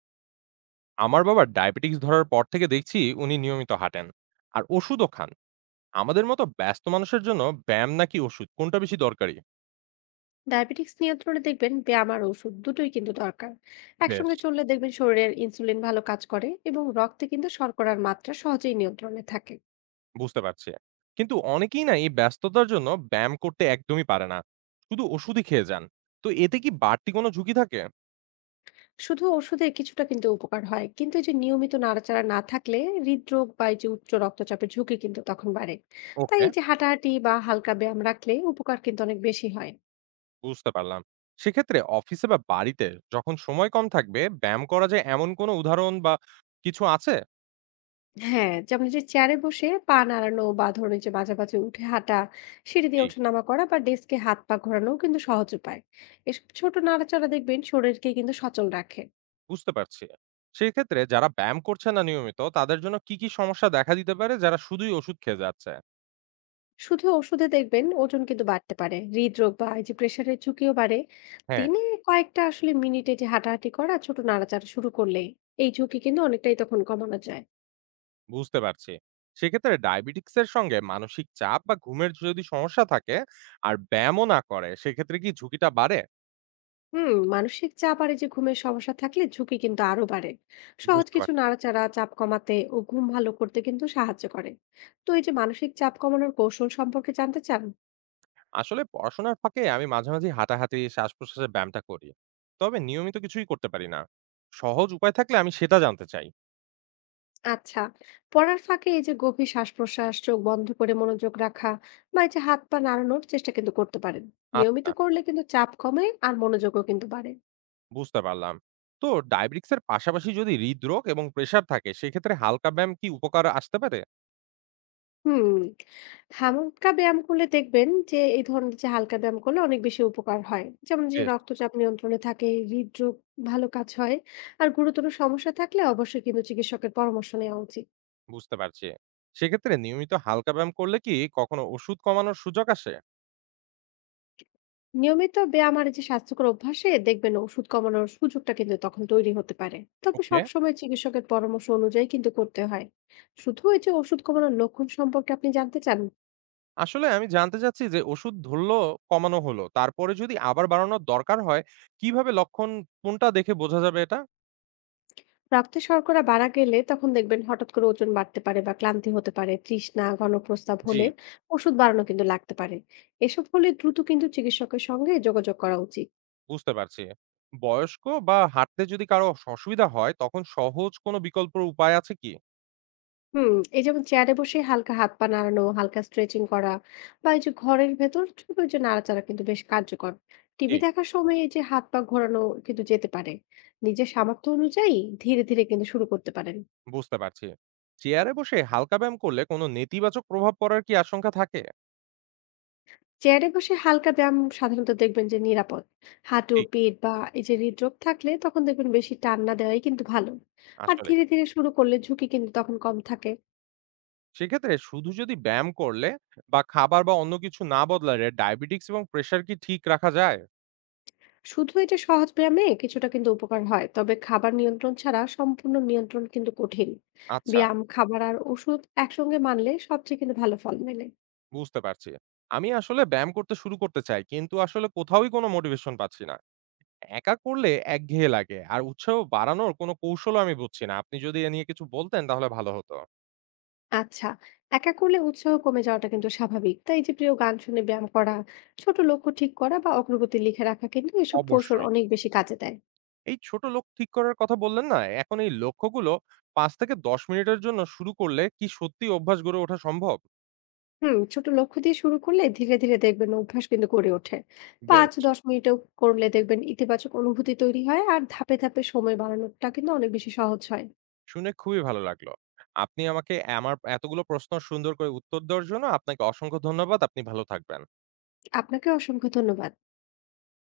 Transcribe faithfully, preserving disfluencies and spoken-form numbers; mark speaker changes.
Speaker 1: আমার বাবার ডায়াবেটিক্স ধরার পর থেকে দেখছি উনি নিয়মিত হাঁটেন আর ওষুধও খান। আমাদের মতো ব্যস্ত মানুষের জন্য ব্যায়াম নাকি ওষুধ কোনটা বেশি দরকারি?
Speaker 2: ডায়াবেটিক্স নিয়ন্ত্রণে দেখবেন ব্যায়াম আর ওষুধ দুটোই কিন্তু দরকার।
Speaker 1: বেশ,
Speaker 2: একসঙ্গে চললে দেখবেন শরীরের ইনসুলিন ভালো কাজ করে এবং রক্তে কিন্তু শর্করার মাত্রা সহজেই নিয়ন্ত্রণে থাকে।
Speaker 1: বুঝতে পারছি। কিন্তু অনেকেই না এই ব্যস্ততার জন্য ব্যায়াম করতে একদমই পারে না, শুধু ওষুধই খেয়ে যান। তো এতে কি বাড়তি কোনো ঝুঁকি থাকে?
Speaker 2: শুধু ওষুধে কিছুটা কিন্তু উপকার হয়, কিন্তু এই যে নিয়মিত নাড়াচাড়া না থাকলে হৃদরোগ বা এই যে উচ্চ রক্তচাপের ঝুঁকি কিন্তু তখন বাড়ে। তাই
Speaker 1: ওকে,
Speaker 2: এই যে হাঁটাহাঁটি বা হালকা ব্যায়াম রাখলে উপকার কিন্তু অনেক বেশি হয়।
Speaker 1: বুঝতে পারলাম। সেক্ষেত্রে অফিসে বা বাড়িতে যখন সময় কম থাকবে, ব্যায়াম করা যায় এমন কোনো উদাহরণ বা কিছু আছে?
Speaker 2: হ্যাঁ, যেমন এই যে চেয়ারে বসে পা নাড়ানো বা ধরুন এই যে মাঝে মাঝে উঠে হাঁটা, সিঁড়ি দিয়ে ওঠানামা করা বা ডেস্কে হাত পা ঘোরানোও কিন্তু সহজ উপায়। এসব ছোট নাড়াচাড়া দেখবেন শরীরকে কিন্তু সচল রাখে।
Speaker 1: বুঝতে পারছি। সেক্ষেত্রে যারা ব্যায়াম করছে না নিয়মিত, তাদের জন্য কি, কি সমস্যা দেখা দিতে পারে যারা শুধুই ওষুধ খেয়ে যাচ্ছে?
Speaker 2: শুধু ওষুধে দেখবেন ওজন কিন্তু বাড়তে পারে, হৃদরোগ বা এই যে প্রেশারের ঝুঁকিও বাড়ে।
Speaker 1: হ্যাঁ,
Speaker 2: দিনে কয়েকটা আসলে মিনিটে যে হাঁটাহাঁটি করা ছোট নাড়াচাড়া শুরু করলে এই ঝুঁকি কিন্তু অনেকটাই তখন কমানো যায়।
Speaker 1: বুঝতে পারছি। সেক্ষেত্রে ডায়াবেটিকস এর সঙ্গে মানসিক চাপ বা ঘুমের যদি সমস্যা থাকে আর ব্যায়ামও না করে, সেক্ষেত্রে কি ঝুঁকিটা বাড়ে?
Speaker 2: হুম মানসিক চাপ আর এই যে ঘুমের সমস্যা থাকলে ঝুঁকি কিন্তু আরো বাড়ে। সহজ
Speaker 1: বুঝতে
Speaker 2: কিছু
Speaker 1: পারছি।
Speaker 2: নাড়াচাড়া চাপ কমাতে ও ঘুম ভালো করতে কিন্তু সাহায্য করে। তো এই যে মানসিক চাপ কমানোর কৌশল সম্পর্কে জানতে চান?
Speaker 1: আসলে পড়াশোনার ফাঁকে আমি মাঝে, মাঝে হাঁটাহাঁটি, শ্বাস-প্রশ্বাসের ব্যায়ামটা করি। তবে নিয়মিত কিছুই করতে পারি না। সহজ উপায় থাকলে আমি সেটা জানতে চাই।
Speaker 2: আচ্ছা, পড়ার ফাঁকে এই যে গভীর শ্বাস প্রশ্বাস, চোখ বন্ধ করে মনোযোগ রাখা বা এই যে হাত পা নাড়ানোর চেষ্টা কিন্তু করতে পারেন। নিয়মিত
Speaker 1: আচ্ছা।
Speaker 2: করলে কিন্তু চাপ কমে আর মনোযোগও কিন্তু বাড়ে।
Speaker 1: বুঝতে পারলাম। তো ডায়াবেটিকস এর পাশাপাশি যদি হৃদরোগ এবং প্রেশার থাকে সেক্ষেত্রে হালকা ব্যায়াম কি উপকার আসতে পারে?
Speaker 2: হুম, হালকা ব্যায়াম করলে দেখবেন যে এই ধরনের যে হালকা ব্যায়াম করলে অনেক বেশি উপকার হয়। যেমন যে
Speaker 1: বেশ,
Speaker 2: রক্তচাপ নিয়ন্ত্রণে থাকে, হৃদরোগ ভালো কাজ হয়। আর গুরুতর সমস্যা থাকলে অবশ্যই কিন্তু চিকিৎসকের পরামর্শ নেওয়া উচিত।
Speaker 1: বুঝতে পারছি। সেক্ষেত্রে নিয়মিত হালকা ব্যায়াম করলে কি কখনো ওষুধ কমানোর সুযোগ আসে?
Speaker 2: নিয়মিত ব্যায়াম আর এই যে স্বাস্থ্যকর অভ্যাসে দেখবেন ওষুধ কমানোর সুযোগটা কিন্তু তখন তৈরি হতে পারে। তবে
Speaker 1: ওকে।
Speaker 2: সবসময় চিকিৎসকের পরামর্শ অনুযায়ী কিন্তু করতে হয়। শুধু এই যে ওষুধ কমানোর লক্ষণ সম্পর্কে আপনি জানতে চান?
Speaker 1: আসলে আমি জানতে চাচ্ছি যে ওষুধ ধরলো, কমানো হলো, তারপরে যদি আবার বাড়ানোর দরকার হয় কিভাবে, লক্ষণ কোনটা দেখে বোঝা যাবে এটা?
Speaker 2: রক্তে শর্করা বাড়া গেলে তখন দেখবেন হঠাৎ করে ওজন বাড়তে পারে বা ক্লান্তি হতে পারে, তৃষ্ণা ঘনপ্রস্রাব
Speaker 1: জি,
Speaker 2: হলে ওষুধ বাড়ানো কিন্তু লাগতে পারে। এসব হলে দ্রুত কিন্তু চিকিৎসকের সঙ্গে যোগাযোগ করা উচিত।
Speaker 1: বুঝতে পারছি। বয়স্ক বা হাঁটতে যদি কারো অসুবিধা হয় তখন সহজ কোনো বিকল্প উপায় আছে কি?
Speaker 2: হুম এই যেমন চেয়ারে বসে হালকা হাত পা নাড়ানো, হালকা স্ট্রেচিং করা বা এই যে ঘরের ভেতর ছোট যে নাড়াচাড়া কিন্তু বেশ কার্যকর। টিভি দেখার সময় এই যে হাত পা ঘোরানো কিন্তু যেতে পারে। নিজের সামর্থ্য অনুযায়ী ধীরে ধীরে কিন্তু শুরু করতে পারেন।
Speaker 1: বুঝতে পারছি। চেয়ারে বসে হালকা ব্যায়াম করলে কোনো নেতিবাচক প্রভাব পড়ার কি আশঙ্কা থাকে?
Speaker 2: চেয়ারে বসে হালকা ব্যায়াম সাধারণত দেখবেন যে নিরাপদ। হাঁটু,
Speaker 1: ঠিক।
Speaker 2: পিঠ বা এই যে হৃদরোগ থাকলে তখন দেখবেন বেশি টান না দেওয়াই কিন্তু ভালো। আর
Speaker 1: আসলেই।
Speaker 2: ধীরে, ধীরে শুরু করলে ঝুঁকি কিন্তু তখন কম থাকে।
Speaker 1: সেক্ষেত্রে শুধু যদি ব্যায়াম করলে বা খাবার বা অন্য কিছু না বদলালে ডায়াবেটিকস এবং প্রেশার কি ঠিক রাখা যায়?
Speaker 2: শুধু এটা সহজ ব্যায়ামে কিছুটা কিন্তু উপকার হয়। তবে খাবার নিয়ন্ত্রণ ছাড়া সম্পূর্ণ নিয়ন্ত্রণ কিন্তু কঠিন।
Speaker 1: আচ্ছা,
Speaker 2: ব্যায়াম, খাবার আর ওষুধ একসঙ্গে মানলে সবচেয়ে কিন্তু ভালো ফল মেলে।
Speaker 1: বুঝতে পারছি। আমি আসলে ব্যায়াম করতে শুরু করতে চাই কিন্তু আসলে কোথাওই কোনো মোটিভেশন পাচ্ছি না। একা করলে একঘেয়ে লাগে। আর উৎসাহ বাড়ানোর কোনো কৌশলও আমি বুঝছি না। আপনি যদি এ নিয়ে কিছু বলতেন তাহলে ভালো হতো।
Speaker 2: আচ্ছা, একা করলে উৎসাহ কমে যাওয়াটা কিন্তু স্বাভাবিক। তাই এই যে প্রিয় গান শুনে ব্যায়াম করা, ছোট লক্ষ্য ঠিক করা বা অগ্রগতি লিখে রাখা কিন্তু এসব কৌশল
Speaker 1: অবশ্যই।
Speaker 2: অনেক বেশি কাজে দেয়।
Speaker 1: এই ছোট লক্ষ্য ঠিক করার কথা বললেন না? এখন এই লক্ষ্যগুলো পাঁচ থেকে দশ মিনিটের জন্য শুরু করলে কি সত্যিই অভ্যাস গড়ে ওঠা সম্ভব?
Speaker 2: হুম ছোট লক্ষ্য দিয়ে শুরু করলে ধীরে ধীরে দেখবেন অভ্যাস কিন্তু গড়ে ওঠে। পাঁচ
Speaker 1: বেশ,
Speaker 2: দশ মিনিটও করলে দেখবেন ইতিবাচক অনুভূতি তৈরি হয় আর ধাপে ধাপে সময় বাড়ানোটা কিন্তু অনেক বেশি সহজ হয়।
Speaker 1: শুনে খুবই ভালো লাগলো। আপনি আমাকে আমার এতগুলো প্রশ্ন সুন্দর করে উত্তর দেওয়ার জন্য আপনাকে অসংখ্য ধন্যবাদ। আপনি ভালো থাকবেন।
Speaker 2: আপনাকে অসংখ্য ধন্যবাদ।